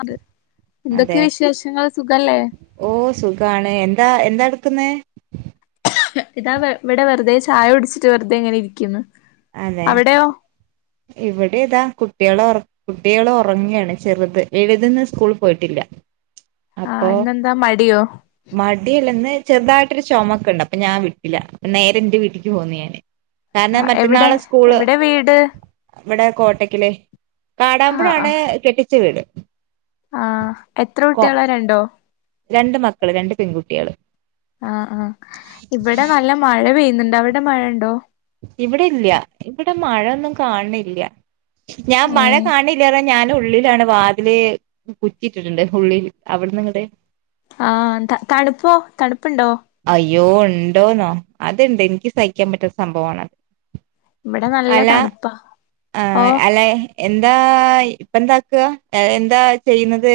അത് അതെ ഓ സുഖാണ് എന്താ എന്താ ടുക്കുന്നെ ഇതാ ഇവിടെ വെറുതെ ചായ ഒടിച്ചിട്ട് വെറുതെ ഇങ്ങനെ ഇരിക്കുന്നു അവിടെയോ ഇവിടെതാ കുട്ടികളെ കുട്ടികള് ഉറങ്ങിയാണ് ചെറുത് വെലുതിന്ന് സ്കുളി പോയിട്ടില്ല ആ അപ്പോ ഇന്നെന്താ മടിയോ മടില്ലന്ന് ചെറുതായിട്ടൊരു ചോമക്ണ്ട് അപ്പൊ ഞാൻ വിട്ടില്ല അപ്പ നേരെ എന്റെ വീട്ടി പോകന്ന് ഞാന് കാരണം ആ എവിടെ മറ്റന്നാള് സ്കൂള് എവിടെ വീട് ഇവിടെ കോട്ടക്കാല് ആ ആ കാടാമ്പുഴാണ് കെട്ടിച്ച വീട് ആ എത്ര കൊ കുട്ടികളാ രണ്ടോ രണ്ട് മക്കള് രണ്ട് പെൺകുട്ടികള് ആ ആ ഇവിടെ നല്ല മഴ മഴ പെയ്യുന്നുണ്ട് അവിടെ മഴ ഉണ്ടോ ഇവിടെല്ല ഇവിടെ മഴയൊന്നും കാണില്ല ഞാൻ ഏ മഴ കാണില്ല ഞാൻ ഉള്ളിലാണ് വാതില് കുറ്റിയിട്ടിട്ടുണ്ട് ഉള്ളിൽ അവിടുന്ന് ഇങ്ങട് ആ തണുപ്പോ തണുപ്പുണ്ടോ അയ്യോ ഉണ്ടോന്നോ അത്ണ്ട് എനിക്ക് സഹിക്കാൻ പറ്റുന്ന സംഭവാണ് ഇവിടെ നല്ലതണിപ്പാ ആ അല്ലെ എന്താ ഇപ്പ എന്താക്കുവ എന്താ ചെയ്യുന്നത്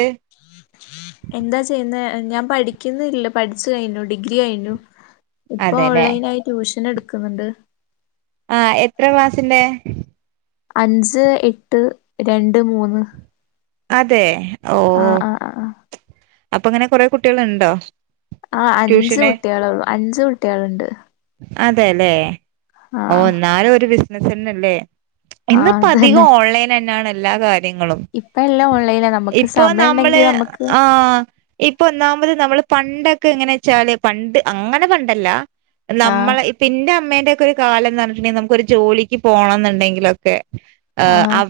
എന്താ ചെയ്യുന്ന ഞാൻ പഠിക്കുന്നില്ല പഠിച്ചു കഴിഞ്ഞു ഡിഗ്രി കഴിഞ്ഞു ഇപ്പൊ അതെല്ലേ ഓൺലൈൻ ആയി ട്യൂഷൻ എടുക്കുന്നുണ്ട് ആ എത്ര ക്ലാസ്സിന്റെ അഞ്ച് എട്ട് രണ്ട് മൂന്ന് അതെ ഓ ആ ആ ആ ആ അപ്പൊ അങ്ങനെ കൊറെ കുട്ടികൾ ഉണ്ടോ ആ അഞ്ചു കുട്ടികളേള്ളു അഞ്ചു കുട്ടികളുണ്ട് അതെല്ലെ ഓ ആഹ് ഒന്നാലും ഒരു ബിസിനാസ്ന്നല്ലേ ആഹ് ഇന്നിപ്പോ അത് അധികം തന്നെ ഓൺലൈൻ തന്നെയാണ് എല്ലാ കാര്യങ്ങളും ഇപ്പ എല്ലാം ഓൺലൈനാ നമുക്ക് ഇപ്പൊ സമയം ഉണ്ടെങ്കി നമ്മള് നമുക്ക് ആ ഇപ്പൊ ഒന്നാമത് നമ്മള് പണ്ടൊക്കെ എങ്ങനെ വെച്ചാല് പണ്ട് അങ്ങനെ പണ്ടല്ല ആഹ് നമ്മളെ പിന്റെ അമ്മ ഒരു കാലം എന്താ പറഞ്ഞിട്ടുണ്ടെങ്കിൽ നമുക്കൊരു ജോലിക്ക് പോണംന്നുണ്ടെങ്കിലൊക്കെ ആ ആഹ് ആ്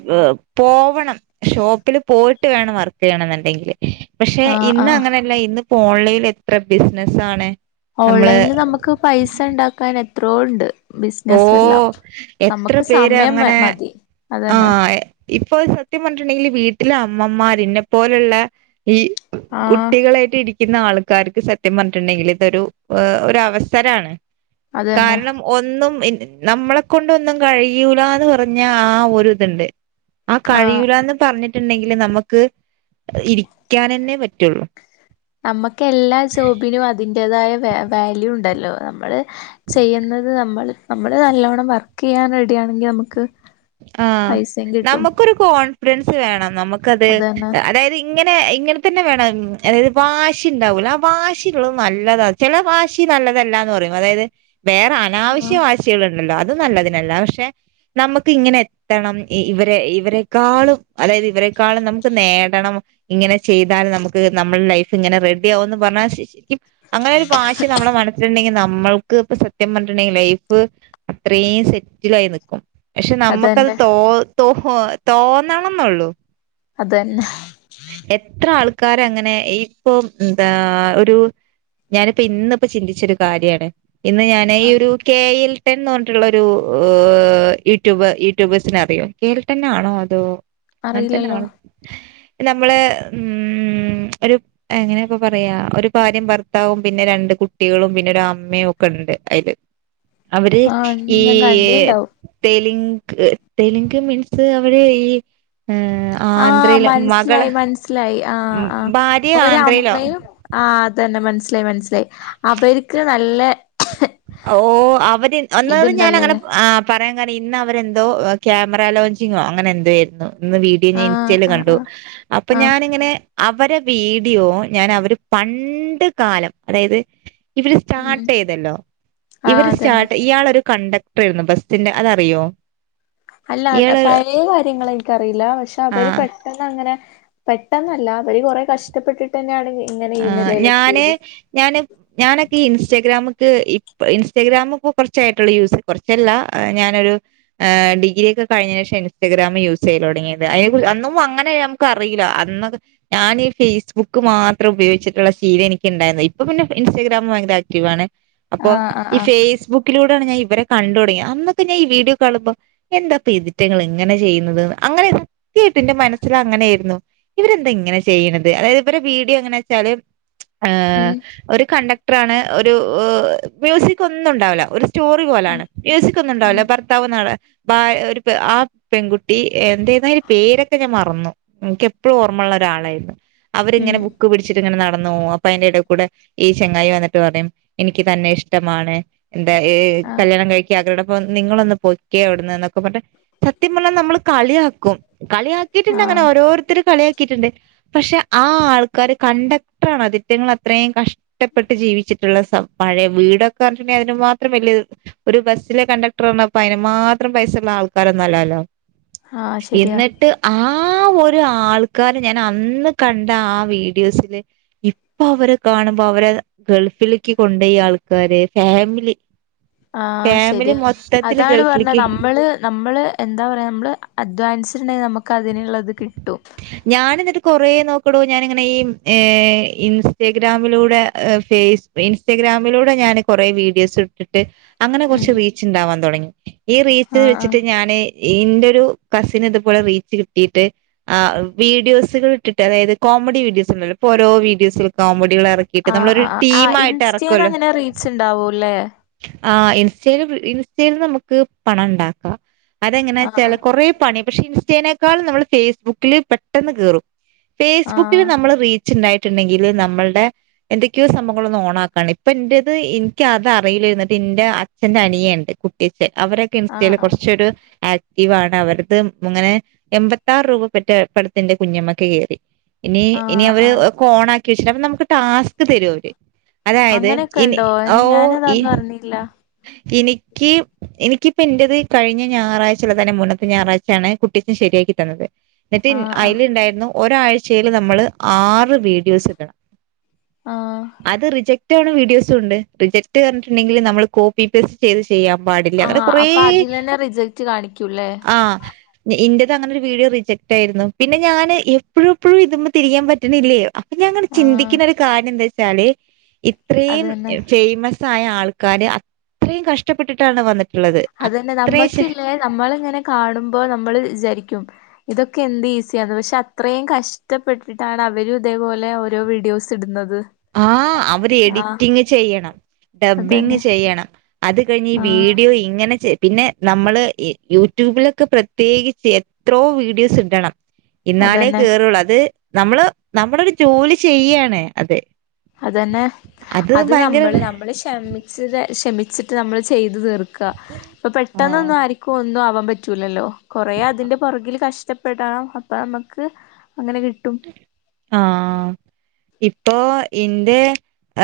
പോവണം ഷോപ്പില് പോയിട്ട് വേണം വർക്ക് ചെയ്യണ എന്നുണ്ടെങ്കില് പക്ഷെ ആഹ് ഇന്ന് ആഹ് അങ്ങനെല്ല ഇന്ന്പ്പോ ഓൺലൈൽ എത്ര ബിസിനസ് ആണ് ഓൺലൈനില് നമുക്ക് പൈസ ഉണ്ടാക്കാൻ എത്രയൊ ഉണ്ട് ഓ ബിസിനസ് എല്ലാം എത്ര നമുക്ക് പേര് സമയം അങ്ങനെ മതി ആ അതന്നെ ഇപ്പൊ സത്യം പറഞ്ഞട്ടുണ്ടെിൽ വീ അമ്മമാര് ഇന്നേ പോലുള്ള ഈ ആഹ് കുട്ടികളായിട്ട് ഇരിക്കുന്ന ആൾ ക്കാർക്ക് സത്യം പറഞ്ഞിട്ടുണ്ടെങ്കിൽ ഇതൊരു ഒരു അവസരാണ് അതന്നെ കാരണം ഒന്നും നമ്മളെ കൊണ്ടൊന്നും കഴിയൂലന്ന് പറഞ്ഞ ആ ഒരു ഇതുണ്ട് ആ ആഹ് കഴിയൂലന്ന് പറഞ്ഞിട്ടുണ്ടെങ്കിൽ നമുക്ക് ഇ നമ്മുക്ക് എല്ലാ ജോബിനും അതിന്റെതായ വാല്യൂ ഉണ്ടല്ലോ നമ്മള് ചെയ്യുന്നത് നമ്മൾ നമ്മള് നല്ലവണം വർക്ക് ചെയ്യാനട ണെങ്കിൽ നമുക്ക് [unintelligible] ആ പൈസയും കിട്ടും നമുക്കൊരു കോൺഫിഡൻസ് വേണം നമുക്കത് അതന്നെ അതായത് ഇങ്ങനെ ഇങ്ങനെ തന്നെ വേണം അതായത് വാശ ഉണ്ടാവൂല ആ ഭാശ ഉുള്ളത് നല്ലതാണ് ചില ഭാല്ല നല്ല പറ അതായത് വേറെ ആഹ് അനാവശ്യ വശികൾ ഉണ്ടല്ലോ അതും നല്ലതിനല്ല പക്ഷെ നമുക്ക് നമ ഇങ്ങനെ എത്തണം ഇവരെ ഇവരെക്കാളും അതായത് ഇവരെക്കാളും നമുക്ക് നേടണം ഇങ്ങനെ ചെയ്താലൽ നമുക്ക് നമ്മുടെ ലൈഫ് ഇങ്ങനെ റെഡി ആാവന്ന് പറഞ്ഞാ ശ അങ്ങനെ ഒരു ഭാശ്യ നമ്മള മനസ്സുണ്ടെങ്കിൽ നമ്മൾക്ക് ഇപ്പ സത്യം പറഞ്ഞിട്ടുണ്ടെങ്കിൽ ലൈഫ് അത്രയും സെറ്റിൽ ആയി നക്കും പക്ഷെ നമ്മുക്കത് അതന്നെ തോ തോ തോന്നണംെന്നള്ളു അതന്നെ എത്ര ആൾക്ക് ആക്കാര അങ്ങനെ ഇപ്പൊ എന്താ ഒരു ഞാനിപ്പോ ഇന്നിപ്പോ ചിന്തിച്ചരു കാര്യണ ഇന്ന് ഞാൻ ആ ഈ ഒരു കെയിൽടെൻന്ന് പറഞ്ഞിട്ടുള്ള ഒരു യടൂബ യൂട്യൂബേഴ്ിന അറിയോ കേൾട്ട തന്നൊണോ അതോ അങ്ങനെ തന്നെ അറിയില്ലല്ലോ ആണോ നമ്മള് ഉം ഉ ഒരു എങ്ങനെപ്പ പറയാ ഒരു ഭാര്യം ഭർത്താവും പിന്നെ രണ്ട് കുട്ടികളും പിന്നെ ഒരു അമ്മയും ഒക്കെ ണ്ട് അതില് അവര് ആഹ് ഈ ഞാൻ കണ്ടീണ്ടാവും തെലുങ്ക് തെലുങ്ക് മീൻസ് അവിടെ ഈ ഉ [inaudible] ആഹ് ആന്ധ്രയില് മകള് മനസ്സിലായി മനസ്സിലായി ആഹ ആ ഭാര്യ ഒരു ആന്ധ്രയിലോ അമ്മയും ആ് അതന്നെ മനസ് മനസിലായി മനസ്സിലായി അവർക്ക് നല്ല ഓ അവര് ഒന്നത് ഞാാന അങ്ങനെ ഇതുണ്ടല്ലോല്ലേ ആ പറയാൻ കാര് ഇന്ന് അവരെന്തോ ക്യാമറ ലോഞ്ചിങ്ങോ അങ്ങനെ എന്തോ ആരുന്നു ഇന്ന് വീഡിയോ ഞാൻ ആഹ് ഇൻസ്റ്റൽ ആഹ് കണ്ടു ആഹ് അപ്പൊ ആഹ് ഞാാനിങ്ങനെ അവരെ വീഡിയോ ഞാൻ അവര് പണ്ട കാലം അതായത് ഇവ ഉം സ്റ്റാർട്ട് ചെയ്തല്ലോ ആഹ് ഇവർ അതന്നെ സ്റ്റാർട്ട് ഇയാളൊ ഒരു കണ്ടക്ടർ ആരുന്നു ബസ്സിന്റെ അതറിയോ അല്ല ഇയാള് പഴയ കാര്യങ്ങൾ എനിക്കറിയില്ല. പക്ഷെ അവര് ആഹ് പെട്ടെന്ന് അങ്ങനെ പെട്ടെന്നല്ല അവര് കൊറെ കഷ്ടപ്പെട്ടിട്ട് തന്നെയാണെങ്ക ആ് ഞാന് ഞാന് ഞാനൊക്കെ ഇൻസ്റ്റഗ്രാമക്ക് ഇൻസ്റ്റാഗ്രാമ ഒക്കെ കുറച്ചായിട്ടുള്ള യൂസ്, കുറച്ചല്ല ഞാനൊരു ഡിഗ്രിയ ഒക്കെ കഴിഞ്ഞേഷം ഇൻസ്റ്റഗ്രാാം യൂസ് ചെയ്യ തുടങ്ങിയത് അന്നും അങ്ങനെ നമുക്ക് അറിയില്ല. എന്നത് ഞാനി ഫേസ് ബുക്ക് മാത്രം ഉപയോഗിച്ചിട്ടുള്ള ശീലം എനിക്കണ്ടായിരുന്നു. ഇപ്പൊ പിന്നെ ഇൻസ്റ്റഗ്രാാം ഭയങ്കര ആക്റ്റീവ ആണ്. അപ്പൊ ആഹ് ആഹ് ഈ ആഹ് ഫേസ്ബുക്കിലൂടെ ഞാൻ ഇവരെ കണ്ടു തുടങ്ങി, അന്നൊക്കെ ഞാൻ ഈ വീഡിയോ കാണുമ്പോ എന്താ ഇതിറ്റങ്ങൾ ഇങ്ങനെ ചെയ്യുന്നത്. അങ്ങനെ സത്യയിട്ട്ന്റെ മനസ്സിൽ അങ്ങനെയായിരുന്നു. ഇവരെന്താ ഇങ്ങനെ ചെയ്യണുന്നത് അതായത് ഇവര വീട് ങ്ങന വെച്ചാല് ഉം ഒരു കണ്ടക്ടറാണ് ഒരു മ്യൂസിക് ഒന്നും ഉണ്ടാവില്ല ഒരു സ്റ്റോറി ഉം പോലാണ് മ്യൂസിക്ക്‌ ഒന്നും ഉം ഉണ്ടാവല്ലോ ഭർത്താവ് നാ ആ ഒരു ആ പെൺകുട്ടി എന്ത ന്നാ പേരൊക്കെ ഞാൻ മറന്നു എപ്പോഴും ഓർമുള്ള ഒരാളായിരുന്നു അവരിങ്ങനെ ഉം പിടിച്ചിട്ട് ഇങ്ങനെ നടന്ന അപ്പൊ എന്റെ ഇട കൂടെ ഈ ചെങ്ങായി വന്നിട്ട് പറയും എനിക്ക് തന്നെ ഇഷ്ടമാണ് എന്താ ഈ ആഹ് കല്യാണം കഴിക്കാ അവരുടെപ്പ നിങ്ങളൊന്ന് പൊക്കെ അവിടന്ന് എന്നൊക്കെ പറഞ്ഞ് സത്യംമുള്ള നമ്മള് കളിയാക്കും. കളിയാക്കിട്ടുണ്ട് അങ്ങനെ ആഹ് ഓരോരുത്തർ കളിയാക്കി ണ്ട് പക്ഷെ ആ ആൾക്കാാര് കണ്ടക്ടർ ആണ അതിറ്റങ്ങ അത്രയും കഷ ഇഷ്ടപ്പെട്ട് ജീവിച്ചിട്ടുള്ള സം പഴയ വീടൊക്കെിട്ടുണ്ടെങ്കിൽ അതിന് മാത്രം വലിയ ഒരു ബസ്സിലെ കണ്ടക്ടർ ആണ്പ്പ അതിന് മാത്രം പൈസള്ള ആൾക്കാര് ഒന്നല്ലാല്ലോ. ആഹ് ശരിയാ എന്നിട്ട് ആ ആ ഒരു ആൾക്കാര് ഞാൻ അന്ന് കണ്ട ആ വീഡി ഡിയോസില ഇപ്പ അവരെ കാണുമ്പോ അവരെ ഗൾഫിലേക്ക് കൊണ്ട ആൾക്കാര് ഫാമ ി ആഹ ശരിയാ അതാണ് പറഞ്ഞ ഗൾഫിലേക്ക് നമ്മള് നമ്മള് എന്താ പറയാ നമ്മള് അധ്വാനി ട്ടുണ്ടെങ്കിൽ നമുക്ക് അതിനുള്ളത് കിട്ടും. ഞാന എന്നിട്ട് കൊറേ നോക്കടോ ഞാനിങ്ങനെ ഈ ഇൻസ്റ്റഗ്രാമിലൂടെ ഫേസ് ഇൻസ്റ്റഗ്രാമിലൂടെ ഞാന് കൊറെേ വീഡിയോസ് ഇട്ടിട്ട് അങ്ങനെ ഉം കുറച്ച് റീച്ച് ഉണ്ടാവാൻ തുടങ്ങി. ഈ റീച്ച് ആഹ് ആഹ് വെച്ചിട്ട് ഞാന് എന്റെ ഒരു കസിന് ഇതുപോലെ റീച്ച് കിട്ടീട്ട് ആ വീഡിയോസകൾ ഇട്ടിട്ട്, അതായത് കോമഡി വീഡിയോസ് ഉണ്ടല്ലോ ഇപ്പോഓരോ വീഡിയോസൽ കോമഡി ഡികള ഇറക്കിയിട്ട് ആഹ് നമ്മളൊരു ആഹ് ആഹ് ടീം ആഹ് ആയിട്ട് ഇൻസ്റ്റേന്ന് ഇറക്കല്ലോ. അങ്ങനെ റീൽസ് ഇണ്ടാവൂല്ലേ? ആ ഇൻസ്റ്റ ഇൻസ്റ്റല്നമുക്ക് പണം ഉണ്ടാക്കാം അതെങ്ങനെ ആഹ് ച ആഹ് കൊറേ പണി പക്ഷെ ഇൻസ്റ്റേനെ ക്കളും നമ്മൾ ഫേസ്ബുക്കിൽ പെട്ടെന്ന് കേറും. ആഹ് ഫേസ്ബുക്കില് നമ്മള് റീച്ച് ഉണ്ടായിട്ട് ണ്ടെങ്കിൽ നമ്മളുടെ എന്തൊക്കെയോ സംഭവങ്ങള ഒന്ന് ഓണാക്കാണ്, ഇപ്പൊ എന്റെത് എനിക്ക് അത അറിയില്ലി ര്ന്ന്ട്ട് എന്റെ അച്ഛന്റെ അനിയണ്ട് കുട്ടി ണ്ട് അവരൊക്കെ ആഹ് ഇൻസ്റ്റേല് ആഹ് കുറച്ചൊരു ആക്റ്റീവ് ആണ് അവർത് മറ്റ പടത്തിന്റെ കുഞ്ഞമൊക്കെ കയറി, ഇനി ഇനി ആഹ് അവര് ആഹ് ഒക്കെ ഓണ ക അപ്പ നമുക്ക് ടാസ്ക് തരു അവര് അതായത് ഇനി അങ്ങനെയൊക്കെണ്ടോ ഓ ഞാനതൊന്നും അറിഞ്ഞില്ല. ഈ എനിക്ക് എനിക്കിപ്പ എൻറത് കഴിഞ്ഞ ഞായറാഴ്ചുള്ള തന്നെ മുന്നത്തെ ഞായറാഴ്ചയാണ് കുട്ടീക്കും ശരിയാ ക്കിതന്നത് എന്നിട്ട് ആഹ് ആഹ് അതിൽുണ്ടായിരുന്നു ഒരാഴ്ചൽ നമ്മള് ആറ് വീഡിയോസ് ഇടണം. ആഹ് അത് റിജക്ട് റ്റവണവീഡിയോസ് ഉണ്ട് റിജക്ട് റിഞ്ഞിട്ടുണ്ടെങ്കിൽ നമ്മ കോപി പേസ്റ്റ് ചെയ് ചെയ്യാൻ പാടില്ല, അങ്ങനെ ആഹ് കൊറേ അപ്പൊ അതിലെന്നെ റിജക്റ്റ് കാണിക്കൂല്ലേ? ആ ഇന്റത് അങ്ങനെ ഒരു വീഡിയോ റിജക്റ്റ് ആയിരുന്നു. പിന്നെ ഞാന് എപ്പോഴും എപ്പോഴും ഇതമ്മ തിരിയാൻ പറ്റണില്ലേ ഞങ്ങ ആഹ് ചിന്തിക്കുന്ന ഒരു കാര്യം എന്താ വെച്ചാല് ഇത്രയും അതന്നെ ഫേമസ് സായ ആൾക്കാര് അത്രയും കഷ്ടപ്പെട്ടിട്ടാണ് വന്നിട്ട് അതന്നെ നമ്മക്കില്ലേ നമ്മളിങ്ങനെ കാണുമ്പോ നമ്മള് വിചാരിക്കും ഇതൊക്കെ എന്ത് ഈസിയാണ് പക്ഷെ അത്രയും കഷ്ടപ്പെട്ടിട്ടാണ് അവരും ഇതേപോലെ ഓരോ വീഡിയോസ് ഇടുന്നത് ആഹ അവര് ആഹ് എഡിറ്റിങ് ചെയ്യണം ഡബ്ബിങ് അതന്നെ ചെയ്യണം അത് കഴിഞ്ഞ് ഈ ആഹ് വീഡിയോ ഇങ്ങനെ പിന്നെ നമ്മള് യൂട്യൂബിലൊക്കെ പ്രത്യേകിച്ച് എത്രോ വീഡിയോസ് ഇടണം എന്നാലേ അതന്നെ കേയറുള്ളൂ അത് നമ്മള് നമ്മളൊരു ജോലി ചെയ്യാണ് അത് അതന്നെ അത് നമ്മള് നമ്മള് ക്ഷമിച്ച ക്ഷമിച്ചിട്ട് നമ്മള് ചെയ് തീർക്ക ഇപ്പ പെട്ടെന്നൊന്നും ആരിക്കും ഒന്നും ആവാൻ പറ്റൂലല്ലോ കൊറേ അതിന്റെ പുറകിൽ കഷ്ട ഷ്ടപ്പെടാന അപ്പൊ നമുക്ക് ആഹ ഇപ്പൊ എന്റെ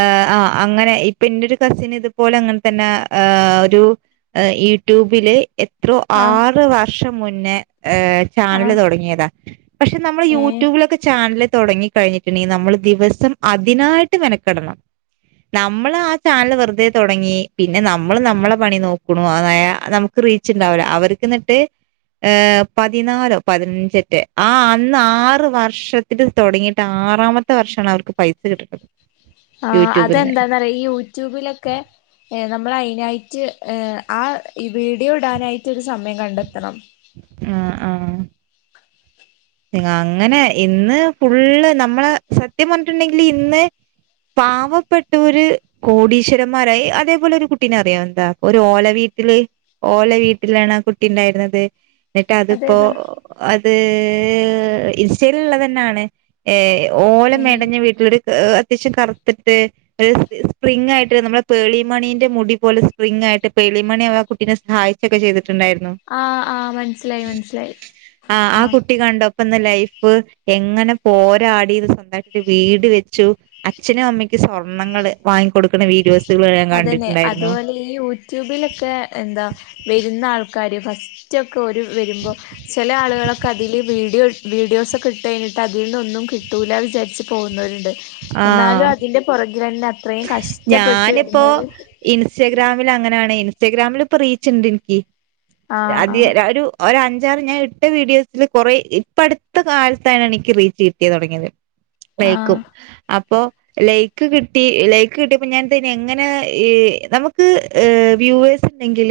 ആ ആ് അങ്ങനെ ഇപ്പൊ എന്റെ ഒരു കസിന് ഇതുപോലെ അങ്ങനെ തന്നെ ആ ഒരുഈ യൂട്യൂബിലെ എ എത്രോ ആഹ് ആറ് വർഷം മുന്നേ ചാനല് ആഹ് തുടങ്ങിയതാ പക്ഷെ നമ്മള് യൂ ഏഹ് യൂട്യൂബിലൊക്കെ ചാനല് തുടങ്ങി കഴിഞ്ഞിട്ടുണ്ടെങ്കിൽ നമ്മള് ദിവസം അതിനായിട്ട് മെനക്കിടണം നമ്മള് ആ ചാനൽ വെറുതെ തുടങ്ങി പിന്നെ നമ്മൾ നമ്മളെ പണി നോക്കണ അതായ നമുക്ക് റീച്ച് ഉണ്ടാവില്ല അവർക്ക്ന്നിട്ട് ഏ പതിനാലോ പതിനഞ്ചറ്റ് ആ അന്ന് ആ റവർഷത്തിന് തുടങ്ങിയിട്ട് ആറാമത്തെ വർഷമാണ് അവർക്ക് പൈസ കിട്ടണത് ആ അതെന്താന്ന റയാ ഈ യൂട്യൂബിലൊക്കെ നമ്മൾ അതിനായിട്ട് ഏ ആ വീഡിയോ ഇടാനായിട്ട് ഒരു സമയം കണ്ടെത്തണം ആ ആഹ അങ്ങനെ ഇന്ന് ഫുള്ള് നമ്മളെ സത്യം പറഞ്ഞിട്ടുണ്ടെങ്കില് ഇന്ന് പാവപ്പെട്ട ഒരു കോടീശ്വരന്മാരായി അതേപോലെ ഒരു കുട്ടീന അറിയാം എന്താ ഒരു ഓലവീട്ട വീട്ടില് ഓലെ വീട്ടിലാണ് ആ കുട്ടി ഉണ്ടായിരുന്നത് എന്നിട്ട് അതിപ്പോൊ അതേതാ? അത് ഇൺസ്റ്റയി ലുള്ളത് തന്നെയാണ് ഏ ഓല ഏഹ് മേടഞ്ഞ വീട്ടിലോട് അത്യാവശ്യം കറത്തിട്ട് സ്പ്രിംഗയിട്ട് നമ്മള് പേളിമണിന്റെ മുടി പോലെ സ്പ്രിംഗങ് ആയി് പേളിമണി ആ കുട്ടിനെ സഹായിച്ചൊക്കെ ചെയ്തിട്ട് ണ്ടായിരുന്നു ആഹ് ആഹ് മനസ്സിലായി മനസ്സിലായി ആ ആ കു ലൈ് എങ്ങനെ പോരാടത് സ്വന്തട്ട് വീട് വെച്ചു അച്ഛനുംമ്മ സ്വർണങ്ങ വാങ്ങിക്ക കൊടുക്കുന്ന വീഡി അതന്നെ അതുപോലെ ഈ യൂട്യൂബിലൊക്കെ എന്താ വരുന്ന ആൾക്ക കാര്യ ഫസ്റ്റ്ൊക്കെ ഒരു വരുമ്പോൾ ചില ആളുകളൊക്കെ അതിൽ വീഡിയോ വീഡിയോസൊക്കെ ഇട്ട് കഴിഞ്ഞ എന്നിട്ട് അതിൽ നിന്നൊന്നും കിട്ടൂല വിചാരിച്ച് പോകുന്നവരുണ്ട് എന്നാലും ആഹ് അതിന്റെ പുറകിൽ തന്നെ അത്രയും കഷ്ടപ്പെട്ട് ഞാനിപ്പോ ഇടുന്നവര് ഇൻസ്റ്റഗ്രാമിൽ അങ്ങനെയാണ് ഇൻസ്റ്റാഗ്രാമിൽ ഇപ്പോ റീച്ച് ഇണ്ട് നിക്ക് ആഹ് അധ ആഹ് ഒരു ഒ ര അഞ്ച് ആർ ഞാൻ ഇട്ട വീഡിയോസൽ കുറെ ഇപ്പ അടുത്ത കാലത്താണ് എനിക്ക് റീച്ച് കിട്ടിയ തുടങ്ങിയത് ആഹ അപ്പോ ലൈക്ക് കിട്ടി ലൈക്ക് കിട്ടിയപ്പോ ഞാൻെ എങ്ങനെ നമുക്ക് വ്യൂവേസ് ണ്ടെങ്കിൽ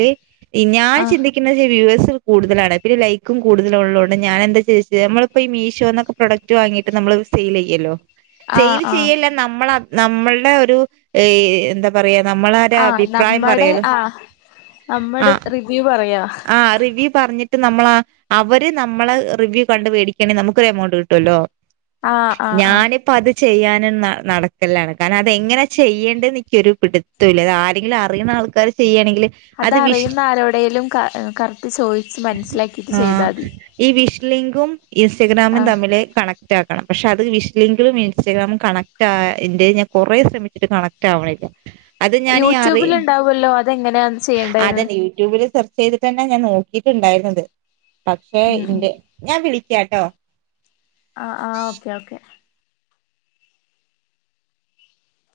ഞാൻ ആഹ് ചിന്തിക്കുന്നേ [unintelligible] കൂടുതലാണ് പിന്നെ ലൈക്കും കൂടുതല ആണ് ഞൻ എന്താെരി നമ്മിപ്പോൾ ഈ മീഷോ ന്നൊക്കെ പ്രൊഡക് വങ്ങിയിട്ട് നമ്മൾ സയിൽ ചെയ്യല്ലോ സെയിൽ ആഹ് ആഹ് ചെയ്യല്ല നമ്മള നമ്മളുടെ ഒരു എന്താ പറയാ നമ്മളരു ആഹ് അഭിപ്രായം നമ്മടെ പറയൂളു ആഹ് നമ്മടെ ആഹ റിവ്യൂ പറയാ ആ റിവ്യ പറഞ്ഞിട്ട് നമ്മള അവര് നമ്മളെ റിവ്യൂ കണ്ട് വേടിക്കണെൽ നമുക്ക്ൊ ഒരു എമൗണ്ട് കിട്ടുമല്ലോ ആഹ് ആഹ് ആഹ് ത് ചെയ്യാനും നടക്കലാണ് കാരണം അതെങ്ങനെ ചെയ്യേണ്ടത്ന്ന് എനിക്കൊ ഒരു പിടുത്തല്ല അത് ആരെങ്കിലും അറിയ ആൾക്കർ ചെയ്യാ അത് വിശ് അതറിയുന്ന ആരോടേലും ക കറക്റ്റ് ചോയിച്ച് മനസ്സിലാക്കിട്ട് ആ ചെയ്താതി ഈ വി ലിങ്കും ഇൻസ്റ്റഗ്രാമും ആഹ് തമ്മിൽ കണക്ട് ആക്കണം പക്ഷെ അത് വി [unintelligible] ഇൻസ്റ്റാഗ്രാമും കണക്റ്റ് ആ ഇന്റെ ഞാൻ കുറേ ശ്രമിച്ചിട്ട് കണക്ട് ആവണില്ല അത് ഞാൻ അറി യൂട്യൂബിലുണ്ടാവല്ലോ അതെങ്ങനെയാ ചെയ്യേണ്ടേന്ന് അതന്നെ യൂട്യൂബിൽ സെർച്ച് ചെയ്തിട്ട് തന്നെ ഞാൻ നോ- കീ ട്ടുണ്ടായിരുന്നത് പക്ഷെ ഉം ഉം ഇന്റെ ഞാൻ വിളിക്കാട്ടോ ആ ആ ഓക്കെ ഓക്കെ